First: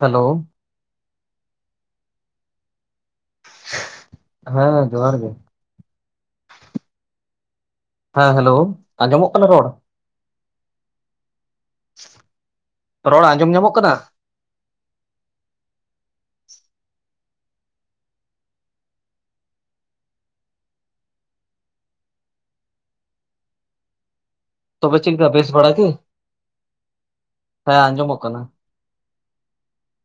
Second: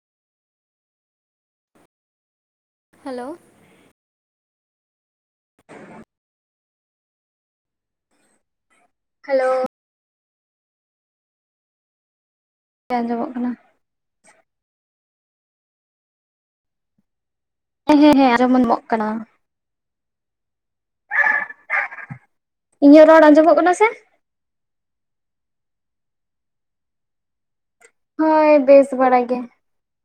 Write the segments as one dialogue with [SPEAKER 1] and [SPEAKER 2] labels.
[SPEAKER 1] Hello!
[SPEAKER 2] Hello!
[SPEAKER 1] ᱦᱮᱸ, ᱡᱚᱦᱟᱨ ᱜᱮ᱾ ᱦᱮᱸ ᱦᱮᱞᱳ ᱟᱸᱡᱚᱢᱚᱜ ᱠᱟᱱᱟ
[SPEAKER 2] ᱦᱮᱞᱳ
[SPEAKER 1] ᱨᱚᱲ
[SPEAKER 2] ᱦᱮᱸ
[SPEAKER 1] ᱨᱚᱲ
[SPEAKER 2] ᱟᱸᱡᱚᱢᱚᱜ
[SPEAKER 1] ᱟᱸᱡᱚᱢ ᱧᱟᱢᱚᱜ ᱠᱟᱱᱟ
[SPEAKER 2] ᱦᱮᱸ ᱦᱮᱸ ᱦᱮᱸ ᱟᱸᱡᱚᱢ ᱧᱟᱢᱚᱜ ᱠᱟᱱᱟ ᱤᱧᱟᱹᱜ ᱨᱚᱲ ᱟᱸᱡᱚᱢᱚᱜ ᱠᱟᱱᱟ ᱥᱮ
[SPEAKER 1] ᱛᱚᱵᱮ ᱪᱤᱠᱟᱹ ᱵᱮᱥ ᱵᱟᱲᱮ ᱜᱮ ᱦᱮᱸ ᱟᱸᱡᱚᱢᱚᱜ ᱠᱟᱱᱟ
[SPEAKER 2] ᱦᱳᱭ ᱵᱮᱥ ᱵᱟᱲᱟ ᱜᱮ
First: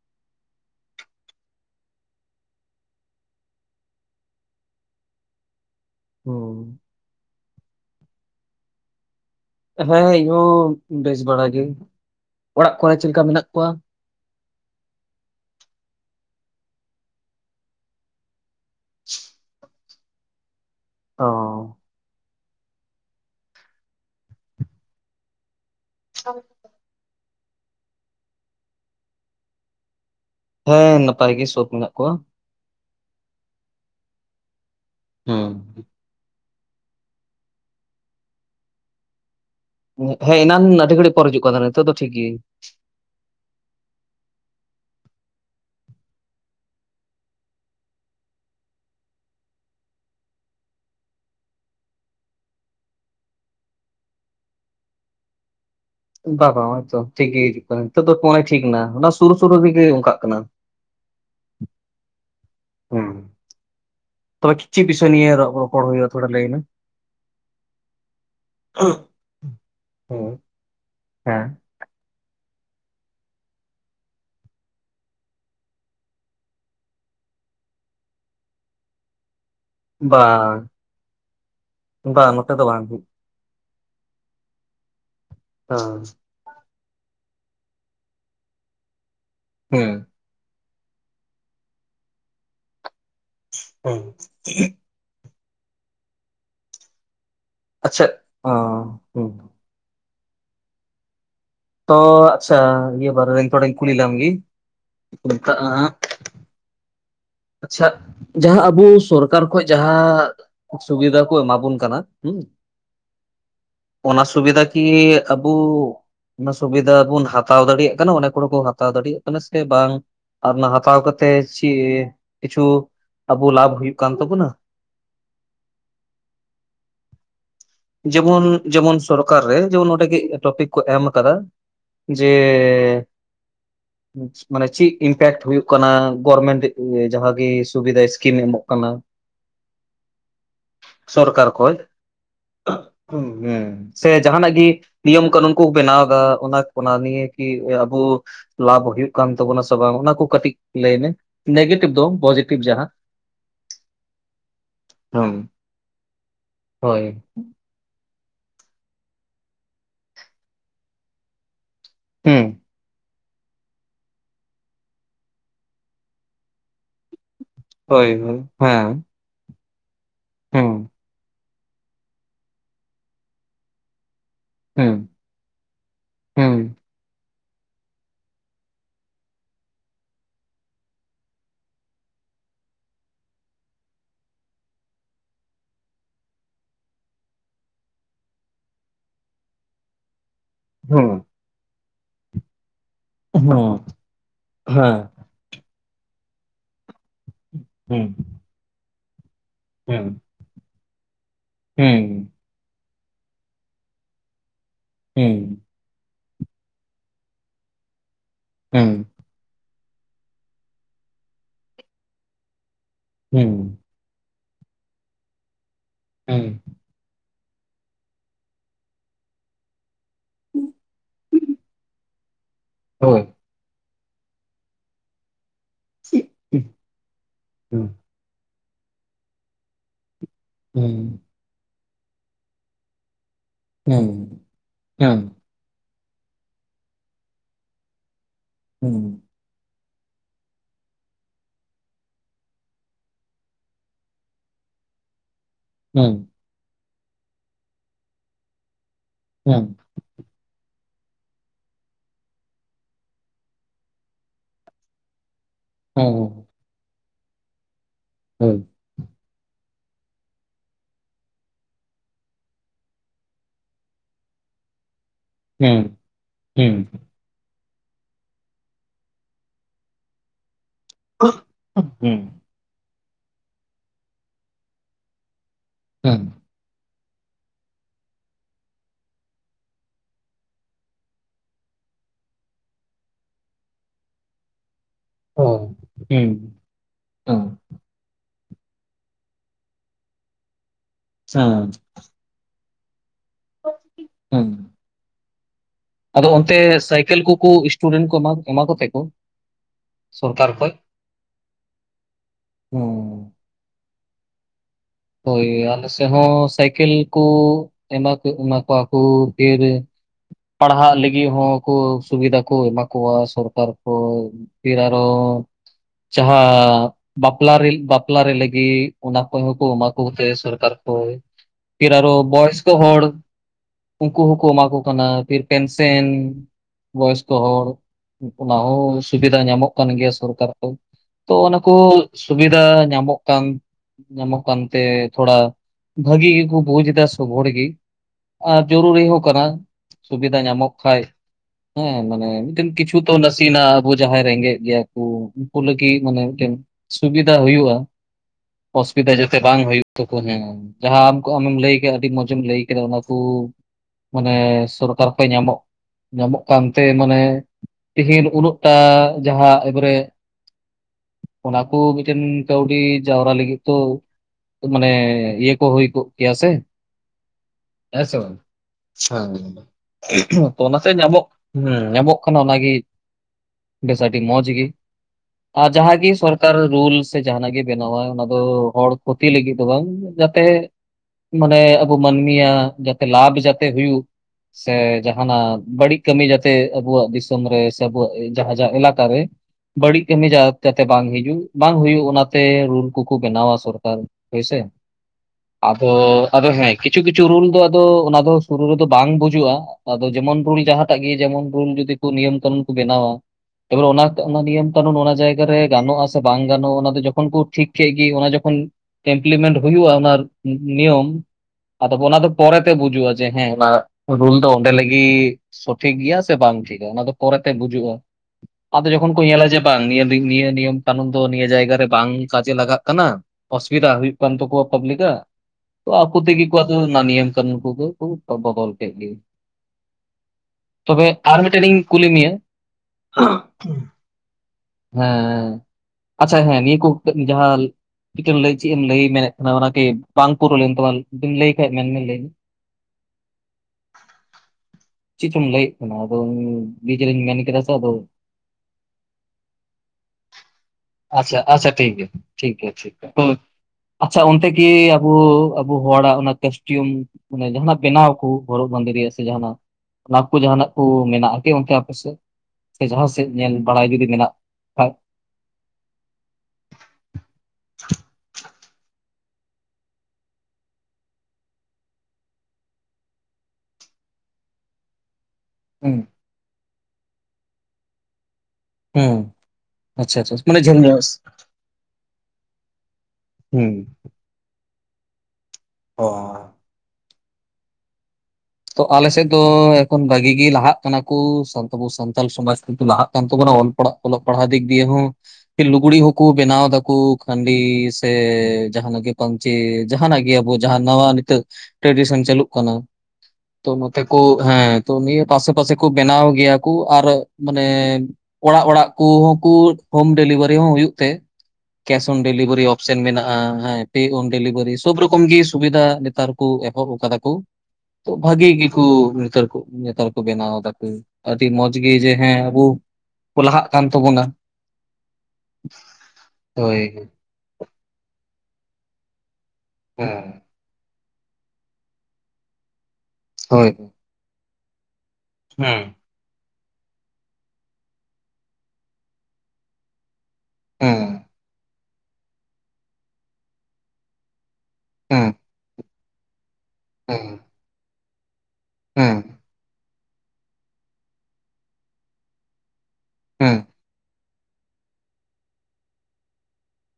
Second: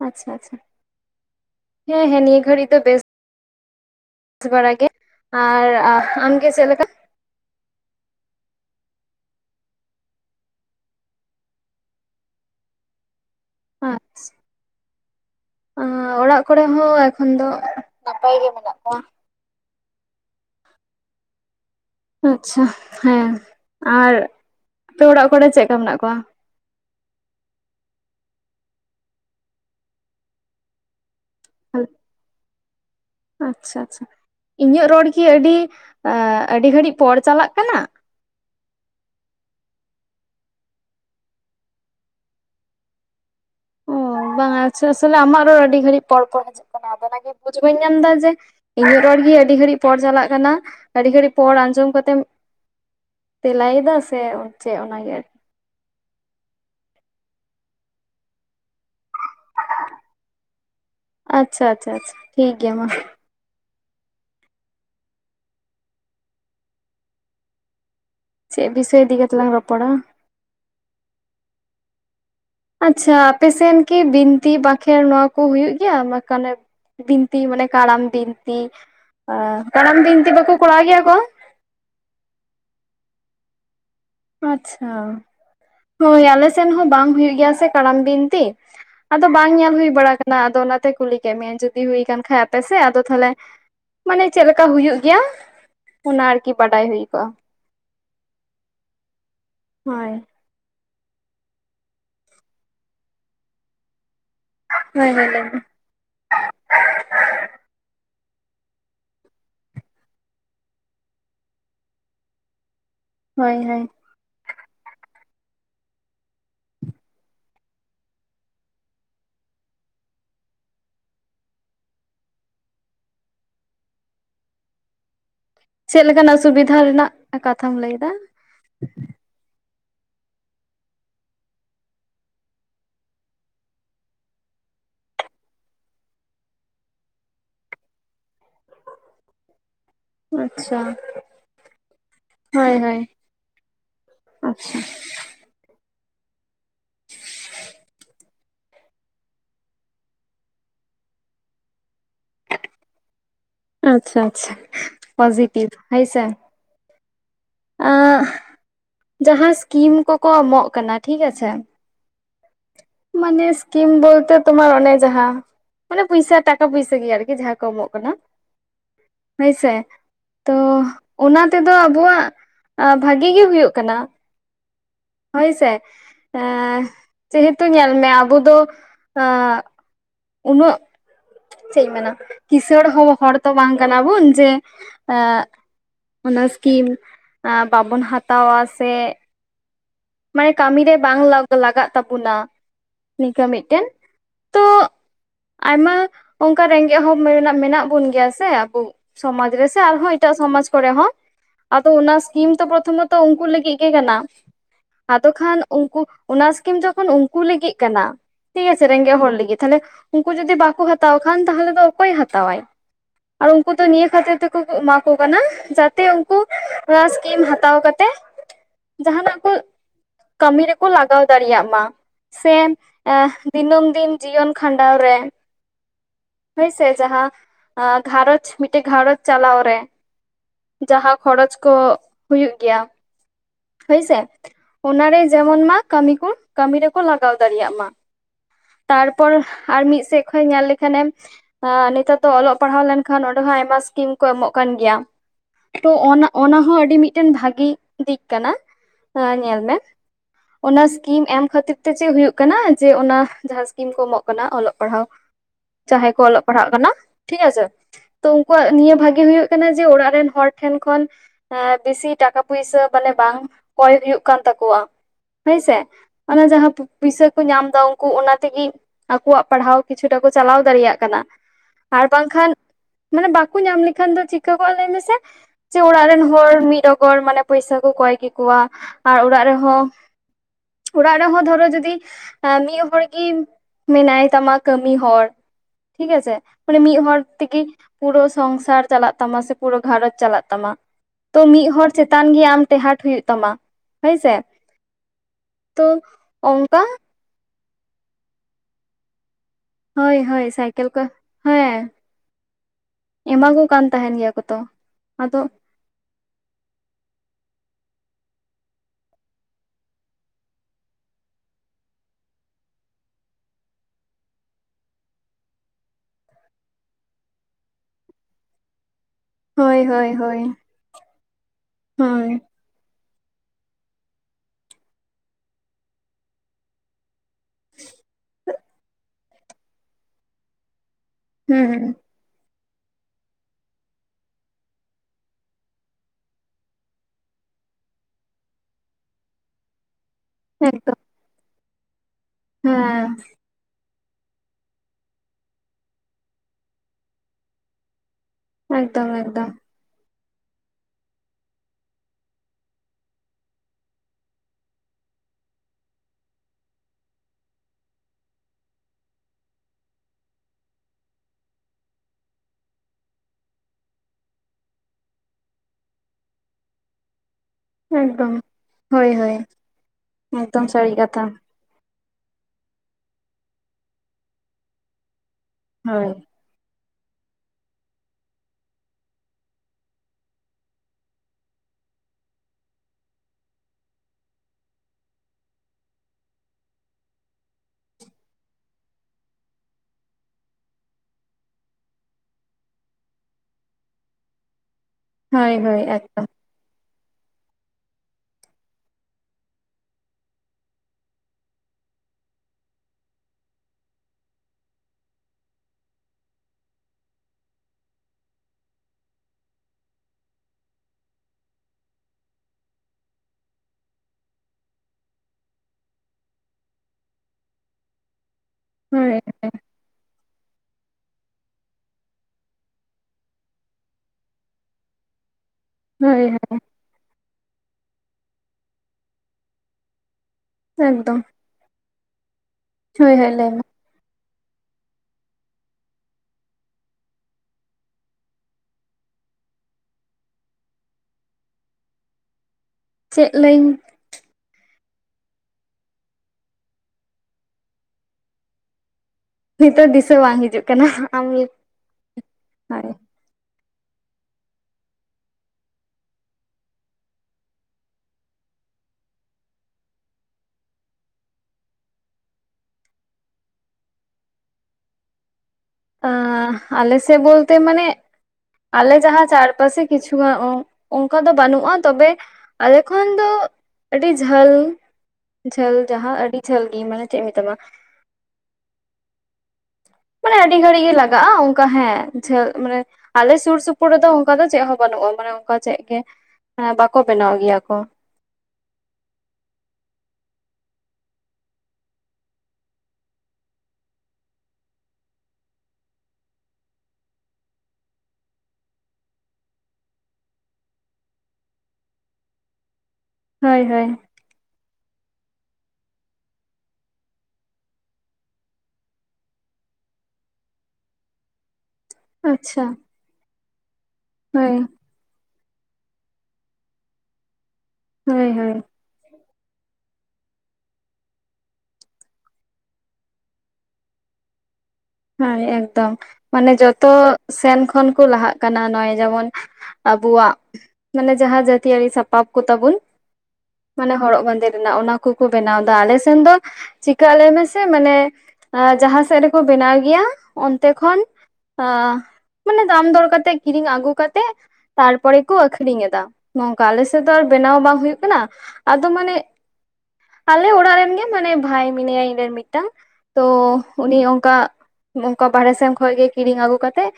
[SPEAKER 2] ᱟᱪᱪᱷᱟ ᱟᱪᱪᱷᱟ ᱦᱮᱸ ᱦᱮᱸ ᱱᱤᱭᱟᱹ ᱜᱷᱟᱹᱲᱤᱡ ᱫᱚ ᱵᱮᱥ ᱵᱮᱥ ᱵᱟᱲᱮ ᱜᱮ ᱟᱨ ᱟᱢᱜᱮ ᱪᱮᱫ
[SPEAKER 1] ᱦᱩᱸ
[SPEAKER 2] ᱞᱮᱠᱟ
[SPEAKER 1] ᱦᱮᱸ ᱤᱧᱦᱚ ᱵᱮᱥ ᱵᱟᱲᱮ ᱜᱮ ᱚᱲᱟᱜ ᱠᱚᱨᱮ ᱪᱮᱫ ᱞᱮᱠᱟ ᱢᱮᱱᱟᱜ ᱠᱚᱣᱟ
[SPEAKER 2] [inaudible] ᱚᱲᱟᱜ ᱠᱚᱨᱮ ᱦᱚᱸ ᱮᱠᱷᱚᱱ ᱫᱚ ᱱᱟᱯᱟᱭᱜᱮ ᱢᱮᱱᱟᱜ ᱠᱚᱣᱟ
[SPEAKER 1] [inaudible] ᱚ
[SPEAKER 2] ᱟᱪᱪᱷᱟ ᱦᱮᱸ ᱟᱨ ᱟᱯᱮ ᱚᱲᱟᱜ ᱠᱚᱨᱮ ᱪᱮᱫ ᱞᱮᱠᱟ ᱢᱮᱱᱟᱜ ᱠᱚᱣᱟ
[SPEAKER 1] [inaudible] ᱦᱮᱸ ᱱᱟᱯᱟᱭ ᱜᱮ ᱥᱚᱵ ᱢᱮᱱᱟᱜ ᱠᱚᱣᱟ
[SPEAKER 2] ᱟᱪᱪᱷᱟ ᱟᱪᱪᱷᱟ ᱤᱧᱟᱹᱜ ᱨᱚᱲ ᱠᱤ
[SPEAKER 1] ᱦᱩᱸ
[SPEAKER 2] ᱟᱹᱰᱤ ᱟᱹᱰᱤ ᱜᱷᱟᱹᱲᱤᱡ ᱯᱚᱨ ᱪᱟᱞᱟᱜ ᱠᱟᱱᱟ
[SPEAKER 1] ᱦᱮᱸ ᱮᱱᱟᱱ ᱟᱹᱰᱤ ᱜᱷᱟᱹᱲᱤᱡ ᱯᱚᱨ ᱦᱤᱡᱩᱜ ᱠᱟᱱᱟ ᱱᱤᱛᱚᱜ ᱫᱚ ᱴᱷᱤᱠ ᱜᱮ
[SPEAKER 2] ᱚ ᱵᱟᱝ ᱟᱪᱪᱷᱟ ᱥᱟᱞᱮ ᱟᱢᱟᱜ ᱨᱚᱲ ᱟᱹᱰᱤ ᱜᱷᱟᱹᱲᱤᱡ ᱯᱚᱲ ᱠᱚ ᱦᱤᱡᱩᱜ ᱠᱟᱱᱟ ᱟᱫᱚ ᱚᱱᱟᱜᱮ ᱵᱩᱡ ᱵᱟᱹᱧ ᱧᱟᱢ ᱮᱫᱟ ᱡᱮ ᱤᱧᱟᱹᱜ ᱨᱚᱲ ᱜᱮ ᱟᱹᱰᱤ ᱜᱷᱟᱹᱲᱤᱡ ᱯᱚᱨ ᱪᱟᱞᱟᱜ ᱠᱟᱱᱟ ᱟᱹᱰᱤ ᱜᱷᱟᱹᱲᱤᱡ ᱯᱚᱨ ᱟᱸᱡᱚᱢ ᱠᱟᱛᱮᱢ ᱛᱮᱞᱟᱭᱫᱟ ᱥᱮ ᱪᱮᱫ ᱚᱱᱟᱜᱮ
[SPEAKER 1] ᱵᱟ ᱵᱟᱝ ᱦᱚᱭᱛᱚ ᱴᱷᱤᱠ ᱜᱤ ᱦᱤᱡᱩᱜ ᱠᱟᱱᱟ ᱱᱤᱛᱚᱜ ᱫᱚ ᱠᱚᱨᱮ ᱴᱷᱤᱠ ᱱᱟ ᱚᱱᱟ ᱥᱩᱨ ᱥᱩᱨ ᱨᱮᱜᱮ ᱚᱱᱠᱟᱜ ᱠᱟᱱᱟ
[SPEAKER 2] ᱟᱪᱪᱷᱟ ᱟᱪᱪᱷᱟ ᱟᱪᱪᱷᱟ ᱴᱷᱤᱠ ᱜᱮᱭᱟ ᱢᱟ
[SPEAKER 1] ᱦᱩᱸ ᱛᱚᱵᱮ ᱪᱤᱜ ᱵᱤᱥᱚᱭ ᱱᱤᱭᱮ ᱨᱚᱠᱚᱲ ᱦᱳᱭᱳᱜᱟ ᱛᱷᱚᱲᱟ ᱞᱟᱹᱭᱢᱮ
[SPEAKER 2] ᱪᱮᱫ ᱵᱤᱥᱚᱭ ᱤᱫᱤ ᱠᱟᱛᱮ ᱞᱟᱝ ᱨᱚᱯᱚᱲᱟ
[SPEAKER 1] ᱦᱮᱸ ᱦᱮᱸ
[SPEAKER 2] ᱟᱪᱪᱷᱟ ᱟᱯᱮᱥᱮᱱ ᱠᱤ ᱵᱤᱱᱛᱤ ᱵᱟᱸᱠᱷᱮᱬ ᱱᱚᱣᱟ ᱠᱚ ᱦᱩᱭᱩᱜ ᱜᱮᱭᱟ [unintelligible] ᱵᱤᱱᱛᱤ ᱢᱟᱱᱮ ᱠᱟᱨᱟᱢ ᱵᱤᱱᱛᱤ ᱠᱟᱨᱟᱢ ᱵᱤᱱᱛᱤ ᱵᱟᱠᱚ ᱠᱚᱨᱟᱣ ᱜᱮᱭᱟ ᱠᱚ
[SPEAKER 1] ᱵᱟ ᱱᱚᱛᱮ ᱫᱚ ᱵᱟᱝ
[SPEAKER 2] ᱟᱪᱪᱷᱟ
[SPEAKER 1] ᱦᱮᱸ
[SPEAKER 2] ᱦᱳᱭ ᱟᱞᱮ ᱥᱮᱱ ᱦᱚᱸ ᱵᱟᱝ ᱦᱩᱭᱩᱜ ᱜᱮᱭᱟ ᱥᱮ ᱠᱟᱨᱟᱢ ᱵᱤᱱᱛᱤ ᱟᱫᱚ ᱵᱟᱝ ᱧᱮᱞ
[SPEAKER 1] ᱦᱩᱸ
[SPEAKER 2] ᱦᱩᱭ ᱵᱟᱲᱟ ᱠᱟᱱᱟ ᱟᱫᱚ ᱚᱱᱟᱛᱮ ᱠᱩᱞᱤ ᱠᱮᱫ ᱢᱮᱭᱟ ᱡᱩᱫᱤ ᱦᱩᱭ ᱠᱟᱱ ᱠᱷᱟᱡ ᱟᱯᱮᱥᱮᱫ ᱟᱫᱚ ᱛᱟᱦᱚᱞᱮ
[SPEAKER 1] ᱦᱮᱸ
[SPEAKER 2] ᱢᱟᱱᱮ ᱪᱮᱫᱞᱮᱠᱟ ᱦᱩᱭᱩᱜ ᱜᱮᱭᱟ ᱚᱱᱟ ᱟᱨᱠᱤ ᱵᱟᱰᱟᱭ ᱦᱩᱭ ᱠᱚᱜᱼᱟ
[SPEAKER 1] ᱟᱪᱪᱷᱟ ᱚ ᱦᱩᱸ
[SPEAKER 2] ᱦᱳᱭ
[SPEAKER 1] ᱛᱚ ᱟᱪᱪᱷᱟ ᱤᱭᱟᱹ ᱵᱟᱨᱮ ᱛᱷᱚᱲᱟᱧ ᱠᱩᱞᱤᱞᱟᱢ ᱜᱤ
[SPEAKER 2] ᱦᱳᱭ ᱦᱳᱭ ᱞᱟᱹᱭ ᱢᱮ
[SPEAKER 1] ᱟᱪᱪᱷᱟ ᱡᱟᱦᱟᱸ ᱟᱵᱚ ᱥᱚᱨᱠᱟᱨ ᱠᱷᱚᱡ ᱡᱟᱦᱟᱸ ᱥᱩᱵᱤᱫᱷᱟ ᱠᱚ ᱮᱢᱟᱵᱚᱱ ᱠᱟᱱᱟ ᱦᱩᱸ
[SPEAKER 2] ᱦᱳᱭ ᱦᱳᱭ
[SPEAKER 1] ᱚᱱᱟ ᱥᱩᱵᱤᱫᱷᱟ ᱠᱤ ᱟᱵᱩ ᱚᱱᱟ ᱥᱩᱵᱤᱫᱷᱟ ᱵᱚᱱ ᱦᱟᱛᱟᱣ ᱫᱟᱲᱮᱭᱟᱜ ᱠᱟᱱᱟ ᱚᱱᱮ ᱠᱚᱨᱮ ᱠᱚ ᱦᱟᱛᱟᱣ ᱫᱟᱲᱮᱭᱟᱜ ᱠᱟᱱᱟ ᱥᱮ ᱵᱟᱝ ᱟᱨ ᱚᱱᱟ ᱦᱟᱛᱟᱣ ᱠᱟᱛᱮᱫ ᱪᱮᱜ ᱠᱤᱪᱷᱩ ᱟᱵᱚ ᱞᱟᱵᱷ ᱦᱩᱭᱩᱜ ᱠᱟᱱ ᱛᱟᱵᱳᱱᱟ
[SPEAKER 2] ᱪᱮᱫ ᱞᱮᱠᱟᱱᱟᱜ ᱥᱩᱵᱤᱫᱷᱟ ᱨᱮᱱᱟᱜ ᱠᱟᱛᱷᱟᱢ ᱞᱟᱹᱭ ᱫᱟ
[SPEAKER 1] ᱡᱮᱢᱚᱱ ᱡᱮᱢᱚᱱ ᱥᱚᱨᱠᱟᱨ ᱨᱮ ᱡᱮᱢᱚᱱ ᱚᱸᱰᱮ ᱜᱮ ᱴᱚᱯᱤᱠ ᱠᱚ ᱮᱢ ᱟᱠᱟᱫᱟ ᱡᱮ ᱢᱟᱱᱮ ᱪᱮᱫ ᱤᱢᱯᱮᱠᱴ ᱦᱩᱭᱩᱜ ᱠᱟᱱᱟ ᱜᱚᱵᱚᱨᱢᱮᱱᱴ ᱡᱟᱦᱟᱸᱟᱜᱮ ᱥᱩᱵᱤᱫᱟ ᱥᱠᱤᱢᱮ ᱮᱢᱚᱜ ᱠᱟᱱᱟ
[SPEAKER 2] ᱟᱪᱪᱷᱟ
[SPEAKER 1] ᱥᱚᱨᱠᱟᱨ ᱠᱷᱚᱡ
[SPEAKER 2] ᱦᱳᱭ ᱦᱳᱭ
[SPEAKER 1] ᱥᱮ ᱡᱟᱦᱟᱱᱟᱜ ᱜᱮ
[SPEAKER 2] ᱟᱪᱪᱷᱟ
[SPEAKER 1] ᱱᱤᱭᱚᱢ ᱠᱟᱹᱱᱩᱱ ᱠᱚ ᱵᱮᱱᱟᱣ ᱫᱟ ᱚᱱᱟ ᱱᱤᱭᱮ ᱠᱤ ᱟᱵᱩ ᱞᱟᱵᱷ ᱦᱩᱭᱩᱜ ᱠᱟᱱ ᱛᱟᱵᱚᱱᱟ ᱥᱮ ᱵᱟᱝ ᱚᱱᱟ ᱠᱚ ᱠᱟᱹᱴᱤᱡ ᱞᱟᱹᱭ ᱢᱮ ᱱᱮᱜᱮ ᱴᱤᱯ ᱫᱚ ᱯᱚᱡᱤᱴᱤᱵᱷ ᱡᱟᱦᱟᱸ
[SPEAKER 2] ᱟᱪᱪᱷᱟ ᱟᱪᱪᱷᱟ
[SPEAKER 1] ᱦᱩᱸ
[SPEAKER 2] ᱯᱚᱡᱤᱴᱤᱵᱷ ᱦᱳᱭ ᱥᱮ
[SPEAKER 1] ᱦᱳᱭ
[SPEAKER 2] ᱟᱸᱜ ᱡᱟᱦᱟᱸ ᱥᱠᱤᱢ ᱠᱚᱠᱚ ᱮᱢᱚᱜ ᱠᱟᱱᱟ ᱴᱷᱤᱜᱟᱪᱷᱮ
[SPEAKER 1] ᱦᱩᱸ
[SPEAKER 2] ᱢᱟᱱᱮ ᱥᱠᱤᱢ ᱵᱚᱞᱛᱮ ᱛᱳᱢᱟᱨ ᱚᱱᱮ ᱡᱟᱦᱟᱸ, ᱢᱟᱱᱮ ᱯᱩᱭᱥᱟ ᱴᱟᱠᱟ ᱯᱩᱭᱥᱟᱹ ᱜᱮ ᱟᱨᱠᱤ ᱡᱟᱦᱟᱸᱼᱼ ᱠᱚᱢᱚᱜ
[SPEAKER 1] ᱦᱳᱭ
[SPEAKER 2] ᱠᱟᱱᱟ
[SPEAKER 1] ᱦᱳᱭ ᱦᱮᱸ
[SPEAKER 2] ᱦᱳᱭᱥᱮ ᱛᱚ
[SPEAKER 1] ᱦᱩᱸ
[SPEAKER 2] ᱚᱱᱟ ᱛᱮᱫᱚ ᱟᱵᱚᱣᱟᱜ ᱟᱸ ᱵᱷᱟᱜᱤ ᱜᱮ ᱦᱩᱭᱩᱜ ᱠᱟᱱᱟ
[SPEAKER 1] ᱦᱩᱸ
[SPEAKER 2] ᱦᱳᱭ ᱥᱮ
[SPEAKER 1] ᱦᱩᱸ
[SPEAKER 2] ᱮᱸ ᱛᱚ ᱧᱮᱞ ᱢᱮ ᱟᱵᱚ ᱫᱚ ᱟᱸ ᱩᱱᱟᱹᱜᱼᱼ ᱪᱮᱫ ᱤᱧ ᱢᱮᱱᱟ ᱠᱤᱥᱟᱹᱲ ᱦᱚᱸ ᱦᱚᱲ ᱛᱚ ᱵᱟᱝ ᱠᱟᱱᱟ ᱵᱩᱱ ᱡᱮ ᱮᱸ ᱚᱱᱟ ᱥᱠᱤᱢ ᱵᱟᱵᱚᱱ ᱦᱟᱛᱟᱣᱟ ᱥᱮᱼᱼ ᱢᱟᱱᱮ ᱠᱟᱹᱢᱤᱨᱮ
[SPEAKER 1] ᱦᱩᱸ
[SPEAKER 2] ᱵᱟᱝ ᱞᱟᱜᱟᱜ ᱛᱟᱵᱚᱱᱟ ᱱᱤᱝᱠᱟᱹ
[SPEAKER 1] ᱦᱩᱸ
[SPEAKER 2] ᱢᱤᱫᱴᱮᱱ ᱛᱳᱜᱼᱼ
[SPEAKER 1] ᱦᱮᱸ
[SPEAKER 2] ᱟᱭᱢᱟ ᱚᱱᱠᱟ ᱨᱮᱸᱜᱮᱡ ᱦᱚᱲ ᱢᱮᱱᱟ ᱢᱮᱱᱟᱜ ᱵᱩᱱ ᱜᱮᱭᱟ ᱥᱮ ᱟᱵᱩ ᱥᱚᱢᱟᱡᱽ ᱨᱮᱼᱼ ᱥᱮ
[SPEAKER 1] ᱦᱩᱸ
[SPEAKER 2] ᱟᱨᱦᱚᱸ ᱮᱴᱟᱜ ᱥᱚᱢᱟᱡᱽ ᱠᱚᱨᱮ ᱦᱚᱸ ᱟᱫᱚ
[SPEAKER 1] ᱦᱩᱸ
[SPEAKER 2] ᱚᱱᱟ ᱥᱠᱤᱢ ᱛᱚ ᱯᱨᱚᱛᱷᱚ ᱢᱚᱛᱚ ᱩᱱᱠᱩ ᱞᱟᱹᱜᱤᱜ ᱜᱮ ᱠᱟᱱᱟ ᱟᱫᱚ
[SPEAKER 1] ᱦᱩᱸ
[SPEAKER 2] ᱠᱷᱟᱱ ᱩᱝᱠᱩ ᱚᱱᱟ ᱥᱠᱤᱢ ᱡᱚᱠᱷᱚᱱ ᱩᱱᱠᱩ ᱞᱤᱜᱤᱜ ᱠᱟᱱᱟ, ᱴᱷᱤᱜᱟᱪᱷᱮ
[SPEAKER 1] ᱦᱩᱸ
[SPEAKER 2] ᱨᱮᱸᱜᱮᱡ ᱦᱚᱲ ᱞᱟᱹᱜᱤᱫ ᱛᱟᱦᱞᱮ ᱩᱝᱠᱩ ᱡᱩᱫᱤ ᱵᱟᱠᱚ ᱦᱟᱛᱟᱣ ᱠᱷᱟᱱ ᱛᱟᱦᱞᱮ ᱫᱚ ᱚᱠᱚᱭ ᱦᱟᱛᱟᱣᱟᱭ ᱟᱨ ᱩᱝᱠᱩ
[SPEAKER 1] ᱦᱩᱸ
[SPEAKER 2] ᱫᱚ ᱱᱤᱭᱟᱹ ᱠᱷᱟᱹᱛᱤᱨ ᱛᱮᱼᱼ ᱩᱝᱠᱩ ᱠᱚ ᱮᱢᱟ ᱠᱚ ᱠᱟᱱᱟ ᱡᱟᱼᱼ
[SPEAKER 1] ᱦᱩᱸ
[SPEAKER 2] ᱛᱷᱚᱲᱟ ᱥᱠᱤᱢ ᱦᱟᱛᱟᱣ ᱠᱟᱛᱮᱫ ᱡᱟᱦᱟᱱᱟᱜ ᱠᱩᱼᱼ ᱠᱟᱹᱢᱤ ᱨᱮᱠᱚ ᱞᱟᱜᱟᱣ ᱫᱟᱲᱮᱭᱟᱜ ᱢᱟ ᱥᱮ ᱮᱸ
[SPEAKER 1] ᱦᱳᱭ
[SPEAKER 2] ᱼᱼ ᱫᱤᱱᱟᱹᱢ ᱫᱤᱱ ᱡᱤᱭᱚᱱ ᱠᱷᱟᱸᱰᱟᱣ ᱨᱮᱼᱼ ᱦᱳᱭᱥᱮ ᱡᱟᱦᱟᱸ
[SPEAKER 1] ᱦᱩᱸ
[SPEAKER 2] ᱟᱸ ᱜᱷᱟᱨᱚᱧᱡᱽ ᱢᱤᱫᱴᱮᱡᱽ ᱜᱷᱟᱸᱨᱚᱧᱡᱽ ᱪᱟᱞᱟᱣ ᱨᱮ
[SPEAKER 1] ᱦᱩᱸ
[SPEAKER 2] ᱡᱟᱦᱟᱸ ᱠᱷᱚᱨᱚᱪ ᱠᱚ ᱦᱩᱭᱩᱜ ᱜᱮᱭᱟ ᱦᱳᱭᱥᱮ ᱚᱱᱟᱨᱮ ᱡᱮᱢᱚᱱ ᱢᱟ ᱠᱟᱹᱢᱤ ᱠᱚ ᱠᱟᱹᱢᱤ ᱨᱮᱠᱚ ᱞᱟᱜᱟᱣ ᱫᱟᱲᱮᱭᱟᱜ ᱢᱟ ᱛᱟᱨᱯᱚᱨ ᱟᱨ ᱢᱤᱫᱥᱮᱫ ᱠᱷᱚᱡᱽ ᱧᱮᱞ ᱞᱮᱠᱷᱟᱱᱮᱢᱼᱼ ᱟᱸ ᱱᱤᱛᱚᱜ ᱛᱚ ᱚᱞᱚᱜ ᱯᱟᱲᱦᱟᱣ ᱞᱮᱱᱠᱷᱟᱱ ᱚᱸᱰᱮᱦᱚ ᱟᱭᱢᱟ ᱥᱠᱤᱢ ᱠᱚ ᱮᱢᱚᱜ ᱠᱟᱱ ᱜᱮᱭᱟ ᱛᱚ ᱚᱱᱟ ᱚᱱᱟᱦᱚᱸ ᱟᱹᱰᱤ ᱢᱤᱫᱴᱮᱱ ᱵᱷᱟᱹᱜᱤ ᱫᱤᱠ ᱠᱟᱱᱟ ᱟᱸ ᱧᱮᱞ ᱢᱮ ᱚᱱᱟ ᱥᱠᱤᱢ ᱮᱢ ᱠᱷᱟᱹᱛᱤᱨ ᱛᱮ ᱪᱮᱫ ᱦᱳᱭᱳᱜ ᱠᱟᱱᱟ ᱡᱮ ᱚᱱᱟ ᱡᱟᱦᱟᱸ ᱥᱠᱤᱢ ᱠᱚ ᱮᱢᱚᱜ ᱠᱟᱱᱟ ᱚᱞᱚᱜ ᱯᱟᱲᱦᱟᱣ
[SPEAKER 1] ᱤ [inaudible]
[SPEAKER 2] ᱡᱟᱦᱟᱸᱭ ᱠᱚ ᱚᱞᱚᱜ ᱯᱟᱲᱦᱟᱜ ᱠᱟᱱᱟ, ᱴᱷᱤ ᱜᱟᱪᱷᱮ ᱛᱳ ᱩᱱᱠᱩᱣᱟᱜ ᱱᱤᱭᱟᱹ ᱵᱷᱟᱜᱤ ᱦᱩᱭᱩᱜ ᱼᱼ ᱠᱟᱱᱟ ᱡᱮ ᱚᱲᱟᱜ ᱨᱮᱱ ᱦᱚᱲ ᱴᱷᱮᱱ ᱠᱷᱚᱱ ᱮᱸ ᱵᱤᱥᱤ ᱴᱟᱠᱟ ᱯᱩᱭᱥᱟᱹᱼᱼ ᱢᱟᱱᱮ ᱵᱟᱝ ᱠᱚᱭ ᱦᱩᱭᱩᱜ ᱠᱟᱱ ᱛᱟᱠᱚᱣᱟ ᱦᱳᱭᱥᱮ ᱚᱱᱟ ᱡᱟᱦᱟᱸ
[SPEAKER 1] ᱦᱮᱸ᱾
[SPEAKER 2] ᱯᱩᱭᱥᱟᱹᱼᱼ ᱠᱚ ᱧᱟᱢ ᱫᱟ ᱩᱱᱠᱩ ᱚᱱᱟ ᱛᱮᱜᱮ ᱟᱠᱚᱣᱟᱜ ᱯᱟᱲᱦᱟᱣ ᱠᱤᱪᱷᱩᱴᱟ ᱠᱚ ᱪᱟᱞᱟᱣ ᱫᱟᱲᱮᱭᱟᱜᱼᱼ ᱠᱟᱱᱟ ᱟᱨ ᱵᱟᱝᱠᱷᱟᱱ ᱢᱟᱱᱮ ᱵᱟᱠᱚ ᱧᱟᱢ ᱞᱮᱠᱷᱟᱱ ᱫᱚ ᱪᱤᱠᱟᱹ ᱠᱚᱜᱼᱟ ᱞᱟᱹᱭ ᱢᱮᱥᱮ ᱡᱮ ᱚᱲᱟᱜ ᱨᱮᱱ ᱦᱚᱲ ᱢᱤᱫ ᱨᱚᱜᱚᱲ ᱢᱟᱱᱮ ᱯᱚᱭᱥᱟ ᱠᱚ ᱠᱚᱭ ᱠᱮᱠᱚᱣᱟ ᱟᱨ ᱚᱲᱟᱜ ᱨᱮᱦᱚᱸᱼᱼ ᱚᱲᱟᱜ ᱨᱮᱦᱚᱸ ᱫᱷᱚᱨᱚ ᱡᱩᱫᱤ ᱢᱤᱫ ᱦᱚᱲ ᱜᱮ ᱢᱮᱱᱟᱭ ᱛᱟᱢᱟᱼᱼ ᱠᱟᱹᱢᱤ ᱦᱚᱲ ᱴᱷᱤᱜᱟᱪᱷᱮ ᱢᱟᱱᱮ ᱢᱤᱫ ᱦᱚᱲ ᱛᱮᱜᱮ ᱯᱩᱨᱟᱹ ᱥᱚᱝᱥᱟᱨ ᱪᱟᱞᱟᱜ ᱛᱟᱢᱟ ᱥᱮ ᱯᱩᱨᱟᱹ ᱜᱷᱟᱨᱚᱸᱧᱡᱽ ᱪᱟᱞᱟᱜ ᱛᱟᱢᱟ ᱛᱳ ᱢᱤᱫ ᱦᱚᱲ ᱪᱮᱛᱟᱱ ᱜᱮ ᱟᱢ ᱴᱮᱸᱦᱟᱰᱽ ᱦᱩᱭᱩᱜ ᱛᱟᱢᱟ ᱦᱳᱭ ᱥᱮ᱾
[SPEAKER 1] ᱟᱫᱚ ᱚᱱᱛᱮ ᱥᱟᱭᱠᱮᱞ ᱠᱳᱠᱳ ᱥᱴᱩᱰᱮᱱᱴ ᱠᱚ ᱮᱢᱟᱣ, ᱮᱢᱟᱣ ᱠᱚ ᱛᱟᱦᱮᱫ ᱠᱚ?
[SPEAKER 2] ᱦᱳᱭ
[SPEAKER 1] ᱥᱚᱨᱠᱟᱨ
[SPEAKER 2] ᱦᱳᱭ
[SPEAKER 1] ᱠᱷᱚᱡ?
[SPEAKER 2] ᱥᱟᱭᱠᱮᱞ ᱠᱚ, ᱦᱮᱸ
[SPEAKER 1] ᱦᱮᱸ᱾
[SPEAKER 2] ᱮᱢᱟ ᱠᱚ ᱠᱟᱱ ᱛᱟᱦᱮᱱ ᱜᱮᱭᱟ ᱠᱚᱛᱚ
[SPEAKER 1] ᱦᱳᱭ ᱟᱞᱮ ᱥᱮᱫ ᱦᱚᱸ ᱥᱟᱭᱠᱮᱞ ᱠᱳ ᱮᱢᱟ, ᱮᱢᱟ ᱠᱚᱣᱟ ᱠᱳ ᱰᱮᱨ ᱯᱟᱲᱦᱟᱜ ᱞᱟᱹᱜᱤᱫ ᱦᱚᱸ ᱠᱳ ᱥᱩᱵᱤᱫᱟ ᱠᱳ ᱮᱢᱟ ᱠᱳᱣᱟ ᱥᱚᱨᱠᱟᱨ ᱠᱳ ᱯᱷᱮᱨ ᱟᱨᱚ ᱡᱟᱦᱟᱸ ᱵᱟᱯᱞᱟ ᱨᱮ ᱵᱟᱯᱞᱟ ᱨᱮ ᱞᱟᱹᱜᱤᱫ ᱚᱱᱟᱼᱼ ᱚᱠᱚᱭ ᱦᱚᱸᱠᱚ
[SPEAKER 2] ᱦᱳᱭ
[SPEAKER 1] ᱮᱢᱟ ᱠᱚ
[SPEAKER 2] ᱦᱳᱭ
[SPEAKER 1] ᱛᱟᱦᱮ
[SPEAKER 2] ᱦᱳᱭ
[SPEAKER 1] ᱥᱚᱨᱠᱟᱨ ᱠᱷᱚᱡᱽ ᱯᱷᱮᱨ ᱟᱨᱚ
[SPEAKER 2] ᱦᱳᱭ
[SPEAKER 1] ᱵᱚᱭᱚᱥ ᱠᱚ ᱦᱚᱲᱼᱼ ᱩᱱᱠᱩ ᱦᱚᱸ ᱠᱳ ᱮᱢᱟ ᱠᱳ ᱠᱟᱱᱟ ᱯᱷᱮᱨ ᱯᱮᱱᱥᱮᱱᱼᱼ ᱵᱚᱭᱚᱥᱠᱚ ᱦᱚᱲ, ᱚᱱᱟ ᱦᱚᱸ ᱥᱩᱵᱤᱫᱷᱟ ᱧᱟᱢᱚᱜ ᱠᱟᱱ ᱜᱮᱭᱟ ᱥᱚᱨᱠᱟᱨ ᱠᱷᱚᱡᱽ ᱛᱚ ᱚᱱᱟ
[SPEAKER 2] ᱦᱩᱸ
[SPEAKER 1] ᱠᱳ
[SPEAKER 2] ᱦᱩᱸ
[SPEAKER 1] ᱥᱩᱵᱤᱫᱟ ᱧᱟᱢᱚᱜ ᱠᱟᱱ ᱧᱟᱢᱚᱜ ᱠᱟᱱᱼᱼ ᱛᱮ ᱛᱷᱚᱲᱟ ᱵᱷᱟᱹᱜᱤ ᱜᱮ ᱠᱚ ᱵᱷᱳᱡᱽ ᱫᱟ ᱥᱳᱜᱳᱲ ᱜᱮ ᱟᱨ ᱡᱚᱨᱩᱨᱤ ᱦᱚᱸ ᱠᱟᱱᱟ ᱥᱩᱵᱤᱫᱷᱟ ᱧᱟᱢᱚᱜ
[SPEAKER 2] ᱮᱠᱫᱚᱢ
[SPEAKER 1] ᱠᱷᱟᱡ ᱦᱮᱸ ᱢᱟᱱᱮ ᱢᱤᱫᱴᱮᱱ ᱠᱤᱪᱷᱩ ᱛᱚ
[SPEAKER 2] ᱦᱮᱸ
[SPEAKER 1] ᱱᱟᱥᱮ ᱤᱥᱤᱱᱟ [unintelligible] ᱟᱵᱚ ᱡᱟᱦᱟᱸᱭ ᱨᱮᱸᱜᱮᱡ ᱜᱮᱭᱟ ᱠᱚ ᱩᱱᱠᱩ ᱞᱟᱹᱜᱤᱫ ᱢᱟᱱᱮ ᱢᱤᱫᱴᱮᱱ ᱥᱩᱵᱤᱫᱷᱟ ᱦᱩᱭᱩᱜᱼᱟ
[SPEAKER 2] ᱮᱠᱫᱚᱢ
[SPEAKER 1] ᱚᱥᱩᱵᱤᱫᱷᱟ [unintelligible]
[SPEAKER 2] ᱮᱠᱫᱚᱢ
[SPEAKER 1] ᱦᱩᱭᱩᱜ ᱛᱟᱠᱚ ᱦᱮᱸ ᱡᱟᱦᱟᱸ ᱟᱠᱚ ᱟᱢᱮᱢ ᱞᱟᱹᱭ ᱠᱮᱜᱼᱟ ᱟᱹᱰᱤ ᱢᱚᱸᱡᱽ ᱮᱢ ᱞᱟᱹᱭ ᱠᱮᱫᱟ ᱚᱱᱟ ᱫᱚ ᱢᱟᱱᱮ ᱥᱚᱨᱠᱟᱨ ᱠᱷᱚᱡ ᱧᱟᱢᱚᱜ ᱧᱟᱢᱚᱜ ᱠᱟᱱᱛᱮ ᱢᱟᱱᱮ ᱛᱮᱦᱮᱧ ᱩᱱᱟᱹᱜᱴᱟ ᱡᱟᱦᱟᱸ ᱮᱠᱵᱟᱨᱮ ᱚᱱᱟ ᱠᱩ ᱢᱤᱫᱴᱮᱱ ᱠᱟᱹᱣᱰᱤ ᱡᱟᱣᱨᱟ ᱞᱟᱹᱜᱤᱫ ᱛᱚ ᱢᱟᱱᱮ ᱤᱭᱟᱹ ᱠᱚ ᱦᱩᱭ ᱠᱚᱜ ᱠᱮᱭᱟ ᱥᱮ ᱦᱮᱸᱥᱮ
[SPEAKER 2] ᱮᱠᱫᱚᱢ
[SPEAKER 1] ᱵᱟᱝᱚ
[SPEAKER 2] ᱦᱳᱭ ᱦᱳᱭ ᱮᱠᱫᱚᱢ
[SPEAKER 1] ᱚᱱᱟᱛᱮ
[SPEAKER 2] ᱥᱟᱹᱨᱤ ᱠᱟᱛᱷᱟ
[SPEAKER 1] ᱧᱟᱢᱚᱜ ᱦᱮ ᱧᱟᱢᱚᱜ ᱠᱟᱱᱟ ᱚᱱᱟᱜᱤ ᱵᱮᱥ ᱟᱹᱰᱤ ᱢᱚᱸᱡᱽ ᱜᱤ ᱟᱨ
[SPEAKER 2] ᱦᱳᱭ
[SPEAKER 1] ᱡᱟᱦᱟᱸᱜᱤ ᱥᱚᱨᱠᱟᱨ ᱥᱚᱨᱠᱟᱨ ᱨᱩᱞ ᱥᱮ ᱡᱟᱦᱟᱱᱟᱜ ᱜᱤ ᱵᱮᱱᱟᱣᱟᱭ ᱚᱱᱟ ᱫᱚ ᱦᱚᱲ ᱠᱷᱚᱛᱤ ᱞᱟᱹᱜᱤᱫ ᱫᱚ ᱵᱟᱝ ᱡᱟᱛᱮ ᱢᱟᱱᱮ ᱟᱵᱚ ᱢᱟᱹᱱᱢᱤᱭᱟᱜ ᱡᱟᱛᱮ ᱞᱟᱵᱷ ᱡᱟᱛᱮ ᱦᱩᱭᱩᱜ ᱥᱮ ᱡᱟᱦᱟᱸᱱᱟᱜ ᱵᱟᱹᱲᱤᱡ ᱠᱟᱹᱢᱤ ᱡᱟᱛᱮ ᱟᱵᱩᱣᱟᱜ ᱫᱤᱥᱚᱢ ᱨᱮ ᱥᱮ ᱟᱵᱚᱣᱟᱜ ᱡᱟᱦᱟᱸ ᱡᱟᱦᱟᱸ ᱮᱞᱟᱠᱟᱟᱨᱮ ᱵᱟᱹᱲᱤᱡ ᱠᱟᱹᱢᱤ ᱡᱟ ᱡᱟᱛᱮ ᱵᱟᱝ ᱦᱤᱡᱩᱜ ᱵᱟᱝ ᱦᱩᱭᱩᱜ ᱚᱱᱟᱛᱮ ᱨᱩᱞ ᱠᱚᱠᱚ ᱵᱮᱱᱟᱣᱟ ᱥᱚᱨᱠᱟᱨ ᱦᱳᱭᱥᱮ
[SPEAKER 2] ᱦᱳᱭ ᱦᱳᱭ
[SPEAKER 1] ᱟᱫᱚ
[SPEAKER 2] ᱮᱠᱫᱚᱢ
[SPEAKER 1] ᱟᱫᱚ ᱦᱮᱸ ᱠᱤᱪᱷᱩ ᱠᱤᱪᱷᱩ ᱨᱩᱞ ᱫᱚ ᱟᱫᱚ ᱚᱱᱟ ᱫᱚ ᱥᱩᱨᱩ ᱨᱮᱫᱚ ᱵᱟᱝ ᱵᱩᱡᱩᱜᱼᱟ ᱟᱫᱚ ᱡᱮᱢᱚᱱ ᱨᱩᱞ ᱡᱟᱦᱟᱸ ᱴᱟᱜ ᱜᱮ ᱡᱮᱢᱚᱱ ᱨᱩᱞ ᱡᱚᱫᱤ ᱠᱚ ᱱᱤᱭᱚᱢ ᱠᱟᱹᱱᱩᱱ ᱠᱚ ᱵᱮᱱᱟᱣᱟ ᱮᱵᱟᱨ ᱚᱱᱟ [unintelligible] ᱢᱟ ᱱᱤᱭᱚᱢ ᱠᱟᱹᱱᱩᱱ ᱚᱱᱟ ᱡᱟᱭᱜᱟᱟᱨ ᱜᱟᱱᱚᱜᱼ ᱟ ᱥᱮ ᱵᱟᱝ ᱜᱟᱱᱚᱜᱼᱟ ᱚᱱᱟ ᱫᱚ ᱡᱚᱠᱷᱚᱱ ᱠᱚ ᱴᱷᱤᱠ ᱠᱮᱫ ᱜᱮ ᱚᱱᱟ ᱡᱚᱠᱷᱚᱱ ᱮᱢᱯᱞᱤᱢᱮᱱᱴ ᱦᱩᱭᱩᱜᱼᱟ ᱚᱱᱟ ᱱᱤᱭᱚᱢ ᱟᱫᱚ ᱚᱱᱟ ᱫᱚ ᱯᱚᱨᱮᱛᱮ ᱵᱩᱡᱩᱜᱼᱟ ᱡᱮ ᱦᱮᱸ ᱚᱱᱟ ᱨᱩᱞ ᱫᱚ ᱚᱸᱰᱮ ᱞᱟᱹᱜᱤᱫ ᱥᱚᱴᱷᱤᱠ ᱜᱮᱭᱟ ᱥᱮ ᱵᱟᱝ ᱴᱷᱤᱠᱟ ᱚᱱᱟ ᱫᱚ ᱯᱚᱨᱮᱛᱮ ᱵᱩᱡᱩᱜᱼᱟ ᱟᱫᱚ ᱡᱚᱠᱷᱚᱱ
[SPEAKER 2] ᱦᱳᱭ
[SPEAKER 1] ᱠᱚ ᱧᱮᱞᱟ ᱡᱮ ᱵᱟᱝ ᱱᱤᱭᱟᱹ ᱱᱤᱭᱟᱹ ᱱᱤᱭᱚᱢ ᱠᱟᱱᱩᱱ ᱫᱚ ᱱᱤᱭᱟᱹ ᱡᱟᱭᱜᱟᱨᱮ ᱵᱟᱝ ᱠᱟᱡᱮ ᱞᱟᱜᱟᱜ ᱠᱟᱱᱟ ᱚᱥᱩᱵᱤᱫᱟ ᱦᱩᱭᱩᱜ ᱠᱟᱱ ᱛᱟᱠᱚᱣᱟ ᱯᱟᱵᱽᱞᱤᱠᱟᱜ ᱛᱚ ᱟᱠᱚ
[SPEAKER 2] ᱦᱳᱭ
[SPEAKER 1] ᱛᱮᱜᱮ ᱠᱚ ᱚᱱᱟ ᱱᱤᱭᱚᱢ ᱠᱟᱱᱩᱱ ᱠᱚᱠᱚ ᱵᱚᱫᱚᱞ ᱠᱮᱫ ᱜᱮ
[SPEAKER 2] ᱦᱳᱭ
[SPEAKER 1] ᱛᱚᱵᱮ
[SPEAKER 2] ᱮᱠᱫᱚᱢ
[SPEAKER 1] ᱟᱨ ᱢᱤᱫᱴᱮᱱᱤᱧ ᱠᱩᱞᱤ ᱢᱮᱭᱟ
[SPEAKER 2] ᱦᱳᱭ ᱦᱳᱭ ᱞᱟᱹᱭ ᱢᱮ
[SPEAKER 1] ᱦᱮᱸ ᱟᱪᱪᱷᱟ ᱦᱮᱸ ᱱᱤᱭᱟᱹ ᱠᱚ ᱡᱟᱦᱟᱸ ᱢᱤᱫᱴᱮᱱ ᱞᱟᱹᱭ ᱪᱮᱫ ᱮᱢ ᱞᱟᱹᱭ ᱢᱮᱱᱮᱫ ᱛᱟᱦᱮᱱᱟ ᱚᱱᱟ ᱠᱤ ᱵᱟᱝ ᱯᱩᱨᱟᱹᱣ ᱞᱮᱱ ᱛᱟᱢᱟ ᱞᱟᱹᱭ ᱠᱷᱟᱡ ᱢᱮᱱ ᱢᱮ ᱞᱟᱹᱭᱢᱮ
[SPEAKER 2] ᱪᱮᱫ ᱞᱟᱹᱭ ᱤᱧ
[SPEAKER 1] [inaudible] ᱪᱮᱫ ᱪᱚᱢ ᱞᱟᱹᱭᱮᱫ ᱛᱟᱦᱮᱱᱟ ᱟᱫᱚᱧ ᱢᱮᱱ ᱠᱮᱫᱟ ᱛᱚ ᱟᱫᱚ
[SPEAKER 2] ᱱᱤᱛᱚᱜ ᱫᱤᱥᱟᱹ ᱵᱟᱝ ᱦᱤᱡᱩᱜ ᱠᱟᱱᱟ ᱟᱢ
[SPEAKER 1] ᱟᱪᱪᱷᱟ
[SPEAKER 2] ᱦᱳᱭ
[SPEAKER 1] ᱟᱪᱪᱷᱟ ᱴᱷᱤᱠ ᱜᱮᱭᱟ ᱴᱷᱤᱠ ᱜᱮᱭᱟ ᱴᱷᱤᱠ ᱜᱮᱭᱟ ᱟᱪᱪᱷᱟ ᱚᱱᱛᱮ ᱠᱤ ᱟᱵᱚ ᱟᱵᱚ ᱦᱚᱲᱟᱜ ᱚᱱᱟ ᱠᱚᱥᱴᱤᱭᱩᱢ ᱢᱟᱱᱮ ᱡᱟᱦᱟᱸᱱᱟᱜ ᱵᱮᱱᱟᱣᱟᱠᱩ ᱦᱚᱨᱚᱜ ᱵᱟᱸᱫᱮ ᱨᱮᱭᱟᱜ ᱥᱮ ᱡᱟᱦᱟᱸᱱᱟᱜ ᱚᱱᱟ ᱠᱚ ᱡᱟᱦᱟᱸᱱᱟᱜ ᱠᱩ ᱢᱮᱱᱟᱜᱼᱟ ᱠᱤ ᱚᱱᱛᱮ ᱟᱯᱮ ᱥᱮᱫ? ᱥᱮ ᱡᱟᱦᱟᱸ ᱥᱮᱫ ᱧᱮᱞ ᱵᱟᱲᱟᱭ ᱡᱩᱫᱤ ᱢᱮᱱᱟᱜ ᱠᱷᱟᱡ
[SPEAKER 2] ᱟᱸ ᱟᱞᱮ ᱥᱮ ᱵᱚᱞᱛᱮ ᱢᱟᱱᱮ ᱟᱞᱮ ᱡᱟᱦᱟᱸ ᱪᱟᱨᱯᱟᱥᱮ ᱠᱤᱪᱷᱩ ᱜᱟᱱ ᱚᱱᱠᱟ ᱫᱚ ᱵᱟᱹᱱᱩᱜᱼᱟ ᱛᱚᱵᱮ ᱟᱞᱮ ᱠᱷᱚᱱ ᱫᱚ ᱟᱹᱰᱤ ᱡᱷᱟᱹᱞ ᱡᱷᱟᱹᱞ
[SPEAKER 1] ᱦᱩᱸ
[SPEAKER 2] ᱡᱟᱦᱟᱸ ᱟᱹᱰᱤ ᱡᱷᱟᱹᱞ ᱜᱮ ᱢᱟᱱᱮ ᱪᱮᱫ ᱤᱧ ᱢᱮᱛᱟᱢᱟ
[SPEAKER 1] ᱦᱩᱸ ᱟᱪᱪᱷᱟ ᱟᱪᱪᱷᱟ
[SPEAKER 2] ᱢᱟᱱᱮ ᱟᱹᱰᱤ
[SPEAKER 1] ᱡᱷᱟᱹᱞ
[SPEAKER 2] ᱜᱷᱟᱹᱲᱤᱡ ᱜᱮ
[SPEAKER 1] ᱧᱚᱜ ᱥ
[SPEAKER 2] ᱞᱟᱜᱟᱜᱼᱟ ᱚᱱᱠᱟ ᱦᱮᱸ ᱡᱷᱟᱹᱞ ᱢᱟᱱᱮ ᱟᱞᱮ ᱥᱩᱨ
[SPEAKER 1] ᱦᱩᱸ
[SPEAKER 2] ᱥᱩᱯᱩᱨ ᱨᱮᱫᱚ ᱚᱱᱠᱟ ᱫᱚ ᱪᱮᱫ ᱦᱚᱸ ᱵᱟᱹᱱᱩᱜᱼᱟ ᱢᱟᱱᱮ ᱚᱱᱠᱟ ᱪᱮᱫ ᱜᱮ
[SPEAKER 1] ᱚ
[SPEAKER 2] ᱦᱮᱸ ᱵᱟᱠᱚ ᱵᱮᱱᱟᱣ ᱜᱮᱭᱟ ᱠᱚ
[SPEAKER 1] ᱛᱚ ᱟᱞᱮᱥᱮᱫ ᱫᱚ ᱮᱠᱷᱚᱱ ᱵᱷᱟᱜᱤ ᱜᱤ ᱞᱟᱦᱟᱜ ᱠᱟᱱᱟ ᱠᱩ ᱟᱵᱚ ᱥᱟᱱᱛᱟᱞ ᱥᱚᱢᱟᱡᱽ ᱠᱤᱱᱛᱩ ᱞᱟᱦᱟᱜ ᱠᱟᱱ ᱛᱟᱵᱚᱱᱟ ᱚᱞᱚᱜ ᱯᱟᱲᱦᱟᱣ ᱫᱤᱠ ᱫᱤᱭᱮ ᱦᱚᱸ ᱞᱩᱜᱽᱲᱤ ᱦᱚᱠᱚ ᱵᱮᱱᱟᱣ ᱫᱟᱠᱩ ᱠᱷᱟᱹᱰᱤ ᱥᱮ ᱡᱟᱦᱱᱟᱜ ᱜᱮ ᱡᱮ ᱡᱟᱦᱟᱸᱱᱟᱜ ᱜᱮ ᱟᱵᱚ ᱡᱟᱦᱟᱸ ᱱᱟᱣᱟ ᱱᱤᱛᱚᱜ ᱴᱨᱟᱰᱤᱥᱮᱱ ᱪᱟᱹᱞᱩᱜ ᱠᱟᱱᱟ
[SPEAKER 2] ᱦᱳᱭ
[SPEAKER 1] ᱛᱚ
[SPEAKER 2] ᱦᱳᱭ
[SPEAKER 1] ᱱᱚᱛᱮ ᱠᱚ ᱦᱮᱸ ᱛᱚ ᱱᱤᱭᱟᱹ ᱯᱟᱥᱮ ᱯᱟᱥᱮ ᱠᱚ ᱵᱮᱱᱟᱣ ᱜᱮᱭᱟ ᱠᱚ ᱟᱨ ᱢᱟᱱᱮ ᱚᱲᱟᱜ ᱚᱲᱟᱜ ᱠᱩ ᱦᱚᱸᱠᱩ ᱦᱳᱢ ᱰᱮᱞᱤᱵᱷᱟᱨᱤ ᱦᱚᱸ ᱦᱩᱭᱩᱜ ᱛᱮ ᱠᱮᱥ ᱚᱱ
[SPEAKER 2] ᱟᱪᱪᱷᱟ
[SPEAKER 1] ᱰᱮᱞᱤᱵᱷᱟᱨᱤ ᱚᱯᱥᱮᱱ ᱢᱮᱱᱟᱜᱼᱟ ᱦᱮᱸ ᱯᱮ ᱚᱱ
[SPEAKER 2] ᱦᱳᱭ
[SPEAKER 1] ᱰᱮᱞᱤᱵᱷᱟᱨᱤ ᱥᱚᱵ ᱨᱚᱠᱚᱢ ᱜᱮ ᱥᱩᱵᱤᱫᱷᱟ ᱱᱮᱛᱟᱨ ᱠᱩ ᱮᱦᱚᱵ ᱟᱠᱟᱫᱟ ᱠᱩ ᱛᱚ
[SPEAKER 2] ᱦᱳᱭ
[SPEAKER 1] ᱵᱷᱟᱜᱤ
[SPEAKER 2] ᱦᱳᱭ
[SPEAKER 1] ᱜᱤ ᱠᱩ ᱱᱮᱛᱟᱨ ᱠᱩ ᱵᱮᱱᱟᱣ ᱫᱟᱠᱩ ᱟᱹᱰᱤ ᱢᱚᱸᱡᱽ ᱜᱤ ᱡᱮ ᱦᱮᱸ ᱟᱵᱩ ᱠᱚ ᱞᱟᱦᱟᱜ ᱠᱟᱱ ᱛᱟᱵᱚᱱᱟ
[SPEAKER 2] ᱦᱮᱸ ᱮᱠᱫᱚᱢ ᱢᱟᱱᱮ
[SPEAKER 1] ᱦᱳᱭ
[SPEAKER 2] ᱡᱚᱛᱚ ᱥᱮᱱ ᱠᱷᱚᱱ ᱠᱚ ᱞᱟᱦᱟᱜ ᱠᱟᱱᱟ ᱱᱚᱜᱼᱚᱭ ᱡᱮᱢᱚᱱ ᱟᱵᱚᱣᱟᱜ
[SPEAKER 1] ᱦᱮᱸ
[SPEAKER 2] ᱢᱟᱱᱮ ᱡᱟᱦᱟᱸ ᱡᱟᱹᱛᱤᱭᱟᱹᱨᱤ ᱥᱟᱯᱟᱵ ᱠᱚ ᱛᱟᱵᱚᱱ
[SPEAKER 1] ᱦᱳᱭ
[SPEAKER 2] ᱢᱟᱱᱮ ᱦᱚᱨᱚᱜ ᱵᱟᱸᱫᱮ ᱨᱮᱱᱟᱜ ᱚᱱᱟ ᱠᱩᱠᱚ ᱵᱮᱱᱟᱣᱫᱟ
[SPEAKER 1] ᱦᱮᱸ
[SPEAKER 2] ᱟᱞᱮ ᱥᱮᱱ ᱫᱚ ᱪᱤᱜᱼᱠᱟ ᱞᱟᱹᱭ ᱢᱮᱥᱮ ᱢᱟᱱᱮ ᱡᱟᱦᱟᱸ ᱥᱮᱫ ᱨᱮᱠᱚ ᱵᱮᱱᱟᱣ ᱜᱮᱭᱟ ᱚᱱᱛᱮ ᱠᱷᱚᱱ
[SPEAKER 1] ᱦᱮᱸ
[SPEAKER 2] ᱟᱸ ᱢᱟᱱᱮ ᱫᱟᱢ ᱫᱚᱨ ᱠᱟᱛᱮᱜ ᱠᱤᱨᱤᱧ ᱟᱹᱜᱩ ᱠᱟᱛᱮᱜ ᱛᱟᱨᱯᱚᱨᱮ
[SPEAKER 1] ᱦᱮᱸ
[SPEAKER 2] ᱠᱚ ᱟᱠᱷᱨᱤᱧ ᱮᱫᱟ ᱱᱚᱝᱠᱟ ᱟᱞᱮ ᱥᱮᱫ ᱫᱚ
[SPEAKER 1] ᱦᱮᱸ
[SPEAKER 2] ᱟᱨ ᱵᱮᱱᱟᱣ ᱵᱟᱝ ᱦᱩᱭᱩᱜ ᱠᱟᱱᱟ ᱟᱫᱚ ᱢᱟᱱᱮ
[SPEAKER 1] ᱦᱮᱸ
[SPEAKER 2] ᱟᱞᱮ ᱚᱲᱟᱜ ᱨᱮᱱ ᱜᱮ ᱢᱟᱱᱮ ᱵᱷᱟᱭ ᱢᱮᱱᱟᱭᱟ ᱤᱧ ᱨᱮᱱ ᱢᱤᱫᱴᱟᱝ ᱛᱚ
[SPEAKER 1] ᱦᱮᱸ
[SPEAKER 2] ᱩᱱᱤ ᱚᱱᱠᱟ ᱚᱱᱠᱟ ᱵᱟᱦᱨᱮ ᱥᱮᱱ ᱠᱷᱚᱡᱜᱮ ᱠᱤᱨᱤᱧ ᱟᱹᱜᱩ ᱠᱟᱛᱮᱜ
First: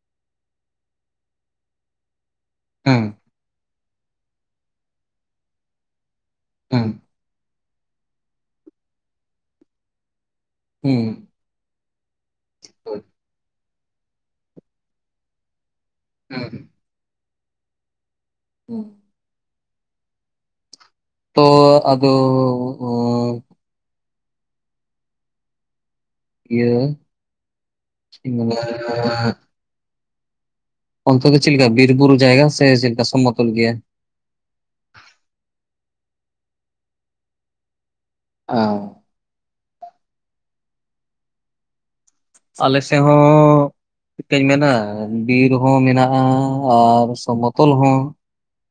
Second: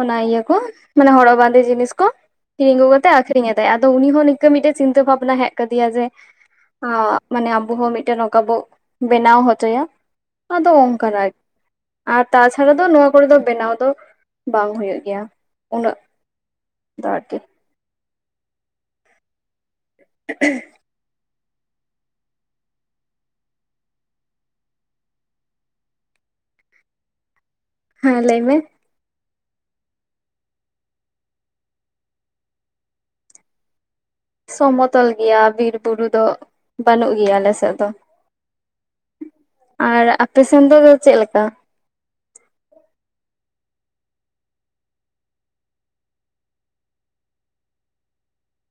[SPEAKER 2] ᱚᱱᱟ ᱤᱭᱟᱹ ᱠᱚ ᱢᱟᱱᱮ ᱦᱚᱨᱚᱜ ᱵᱟᱸᱫᱮ ᱡᱤᱱᱤᱥ ᱠᱚ ᱠᱤᱨᱤᱧ
[SPEAKER 1] ᱦᱮᱸ
[SPEAKER 2] ᱟᱹᱜᱩ
[SPEAKER 1] ᱦᱮᱸ
[SPEAKER 2] ᱠᱟᱛᱮ ᱟᱠᱷᱨᱤᱧ ᱮᱫᱟᱭ ᱟᱫᱚ ᱩᱱᱤ ᱦᱚᱸ ᱱᱤᱝᱠᱟᱹ ᱢᱤᱫᱴᱮᱡ ᱪᱤᱱᱛᱟᱹ ᱵᱷᱟᱵᱱᱟ ᱦᱮᱡ ᱠᱟᱫᱮᱭᱟ ᱡᱮ ᱦᱚ ᱢᱟᱱᱮ ᱟᱵᱚ ᱦᱚᱸ ᱢᱤᱫᱴᱮᱱ ᱱᱚᱝᱠᱟ ᱵᱚ ᱵᱮᱱᱟᱣ ᱦᱚᱪᱚᱭᱟ ᱟᱫᱚ ᱚᱝᱠᱟ
[SPEAKER 1] ᱦᱮᱸ
[SPEAKER 2] ᱨᱟᱭ ᱟᱨ ᱛᱟᱪᱷᱟᱲᱟ ᱫᱚ ᱱᱚᱣᱟ ᱠᱚᱨᱮ ᱫᱚ ᱵᱮᱱᱟᱣ ᱫᱚ ᱵᱟᱝ ᱦᱩᱭᱩᱜ ᱜᱮᱭᱟ ᱩᱱᱟᱹᱜ
[SPEAKER 1] ᱦᱩᱸ ᱦᱩᱸ
[SPEAKER 2] ᱫᱚ ᱟᱨᱠᱤ
[SPEAKER 1] ᱦᱩᱸ
[SPEAKER 2] ᱦᱮ
[SPEAKER 1] ᱛᱚ ᱟᱫᱚ ᱤᱭᱟᱹ
[SPEAKER 2] ᱦᱮᱸ ᱞᱟᱹᱭ ᱢᱮ
[SPEAKER 1] ᱚᱱᱛᱚᱛ ᱪᱮᱫ ᱞᱮᱠᱟ ᱵᱤᱨ ᱵᱩᱨᱩ ᱡᱟᱭᱜᱟ ᱥᱮ ᱪᱮᱫ ᱞᱮᱠᱟ ᱥᱚᱢᱚᱛᱚᱞ ᱜᱮᱭᱟ?
[SPEAKER 2] ᱥᱚᱢᱚᱛᱚᱞ ᱜᱮᱭᱟ ᱵᱤᱨ ᱵᱩᱨᱩ ᱫᱚ ᱵᱟᱹᱱᱩᱜ ᱜᱮᱭᱟ ᱟᱞᱮᱥᱮᱫ ᱫᱚ᱾
[SPEAKER 1] ᱟᱸ
[SPEAKER 2] ᱟᱨ ᱟᱯᱮ ᱥᱮᱱ ᱫᱚ ᱪᱮᱫ ᱞᱮᱠᱟ?
[SPEAKER 1] ᱟᱞᱮ ᱥᱮᱫ ᱦᱚᱸ ᱪᱮᱫᱠᱟᱧ ᱢᱮᱱᱟ ᱵᱤᱨ ᱦᱚᱸ ᱢᱮᱱᱟᱜᱼᱟ ᱟᱨ ᱥᱚᱢᱚᱛᱚᱞ ᱦᱚᱸ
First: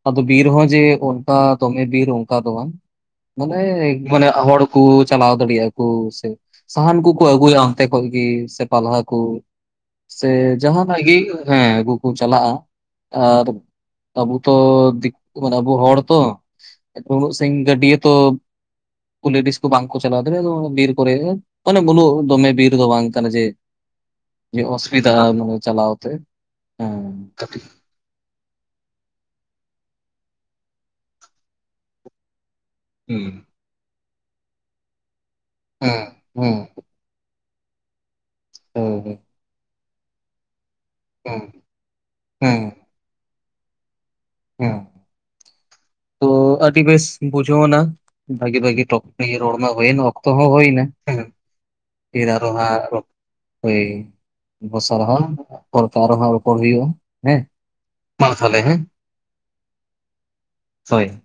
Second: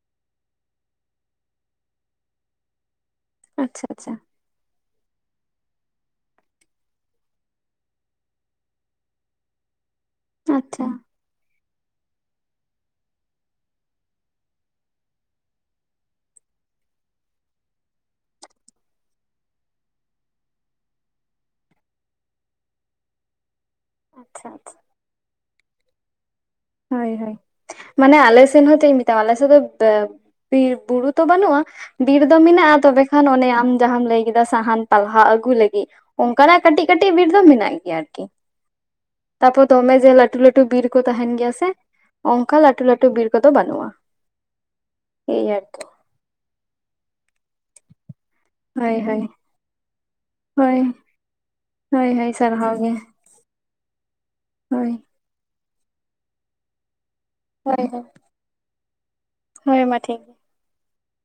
[SPEAKER 1] ᱟᱫᱚ ᱵᱤᱨ ᱦᱚᱸ ᱡᱮ ᱚᱱᱠᱟ ᱫᱚᱢᱮ ᱵᱤᱨ ᱚᱱᱠᱟ ᱫᱚ ᱵᱟᱝ ᱢᱟᱱᱮ
[SPEAKER 2] ᱟᱪᱪᱷᱟ ᱟᱪᱪᱷᱟ
[SPEAKER 1] ᱢᱟᱱᱮ ᱟᱣᱟᱲ ᱠᱩ ᱪᱟᱞᱟᱣ ᱫᱟᱲᱮᱭᱟᱜᱼᱟ ᱠᱩ ᱥᱮ ᱥᱟᱦᱟᱱ ᱠᱚᱠᱚ ᱟᱹᱜᱩᱭᱟ ᱚᱱᱛᱮ ᱠᱷᱚᱡ ᱜᱤ ᱥᱮ ᱯᱟᱞᱦᱟ ᱠᱚ ᱥᱮ
[SPEAKER 2] ᱟᱪᱪᱷᱟ
[SPEAKER 1] ᱡᱟᱦᱟᱸᱱᱟᱜ ᱜᱤ ᱦᱮᱸ ᱟᱹᱜᱩ ᱠᱚ ᱪᱟᱞᱟᱜᱼᱟ ᱟᱨ ᱟᱵᱩᱛᱚ ᱫᱤᱠᱩ ᱢᱟᱱᱮ ᱟᱵᱚ ᱦᱚᱲ ᱛᱚ ᱩᱱᱟᱹᱜ ᱥᱟᱺᱜᱤᱧ ᱜᱟᱹᱰᱭᱟᱹ ᱛᱚ ᱞᱮᱰᱤᱥ ᱠᱚ ᱵᱟᱝ ᱠᱚ ᱪᱞᱟᱣ ᱫᱟᱲᱮᱭᱟᱜ ᱵᱤᱨ ᱠᱚᱨᱮ ᱢᱟᱱᱮ ᱵᱚᱞ ᱫᱚᱢᱮ ᱵᱤᱨ ᱫᱚ ᱵᱟᱝ ᱠᱟᱱᱟ ᱡᱮ
[SPEAKER 2] ᱟᱪᱪᱷᱟ ᱟᱪᱪᱷᱟ
[SPEAKER 1] ᱚᱥᱩᱵᱤᱫᱷᱟ ᱪᱟᱞᱟᱣ ᱛᱮ
[SPEAKER 2] ᱦᱳᱭ
[SPEAKER 1] ᱦᱩᱸ
[SPEAKER 2] ᱦᱳᱭ ᱢᱟᱱᱮ ᱟᱞᱮ ᱥᱮᱱᱦᱚᱸ ᱪᱮᱫ ᱤᱧ ᱢᱮᱛᱟᱢᱟ ᱟᱞᱮᱥᱮᱫ ᱫᱚ ᱵᱮ ᱵᱤᱨ ᱵᱩᱨᱩ ᱛᱚ ᱵᱟᱹᱱᱩᱜᱼᱟ ᱵᱤᱨ ᱫᱚ ᱢᱮᱱᱟᱜᱼᱟ ᱾ ᱛᱚᱵᱮ
[SPEAKER 1] ᱦᱩᱸ
[SPEAKER 2] ᱠᱷᱟᱱ ᱚᱱᱮ ᱟᱢ ᱡᱟᱦᱟᱸᱢ ᱞᱟᱹᱭ ᱠᱮᱫᱟ ᱥᱟᱦᱟᱱ ᱯᱟᱞᱦᱟ ᱟᱹᱜᱩ ᱞᱟᱹᱜᱤᱫ
[SPEAKER 1] ᱦᱩᱸ
[SPEAKER 2] ᱚᱱᱠᱟᱱᱟᱜ ᱠᱟᱹᱴᱤᱡ ᱠᱟᱹᱴᱤᱡ ᱵᱤᱨ ᱫᱚ ᱢᱮᱱᱟᱜ ᱜᱮᱭᱟ ᱟᱨᱠᱤ
[SPEAKER 1] ᱦᱩᱸ
[SPEAKER 2] ᱛᱟᱯᱚᱨ ᱫᱚᱢᱮ ᱡᱮ ᱞᱟᱟᱹᱴᱩ ᱞᱟᱹᱴᱩ ᱵᱤᱨ ᱠᱚ ᱛᱟᱦᱮᱱ ᱜᱮᱭᱟ᱾ ᱚᱱᱠᱟ
[SPEAKER 1] ᱦᱩᱸ
[SPEAKER 2] ᱞᱟᱹᱴᱩ ᱞᱟᱹᱴᱩ ᱵᱤᱨ ᱠᱚᱫᱚ ᱵᱟᱹᱱᱩᱜᱼᱟ᱾
[SPEAKER 1] ᱦᱮᱸ
[SPEAKER 2] ᱮᱭ ᱛ
[SPEAKER 1] ᱳ ᱟᱹᱰᱤ ᱵᱮᱥ ᱵᱩᱡᱷᱟᱹᱣᱱᱟ ᱵᱟᱟᱜᱤ ᱵᱟᱟᱜᱤ
[SPEAKER 2] ᱦᱳᱭ
[SPEAKER 1] ᱴᱚᱯ
[SPEAKER 2] ᱦᱳᱭ
[SPEAKER 1] ᱠᱚᱨᱮᱜᱤ ᱨᱚᱲᱢᱮ ᱦᱳᱭᱮᱱ ᱚᱠᱛ ᱦᱚᱸ
[SPEAKER 2] ᱦᱳᱭ
[SPEAKER 1] ᱦᱳᱭᱱᱟ᱾
[SPEAKER 2] ᱦᱳᱭ
[SPEAKER 1] ᱯᱷᱤᱨ
[SPEAKER 2] ᱦᱳᱭ
[SPEAKER 1] ᱟᱨᱦᱚ
[SPEAKER 2] ᱥᱟᱨᱦᱟᱣ
[SPEAKER 1] ᱦᱟᱸᱜ
[SPEAKER 2] ᱜᱮ
[SPEAKER 1] ᱳᱭ
[SPEAKER 2] ᱦᱳᱭ
[SPEAKER 1] ᱵᱥᱟ ᱨᱮᱦᱚᱸ ᱯᱚᱨᱛᱮ ᱟᱨᱦᱚᱸ ᱱᱟᱜ ᱨᱚᱯᱚᱲ ᱦᱩᱭᱩᱜᱼᱟ ᱦᱮᱸ
[SPEAKER 2] ᱦᱳᱭ ᱦᱳᱭ
[SPEAKER 1] ᱢᱟ ᱛᱟᱦᱚᱞᱮ ᱦᱮᱸ
[SPEAKER 2] ᱦᱳᱭ ᱢᱟ ᱴᱷᱤᱠ
[SPEAKER 1] ᱦᱳᱭ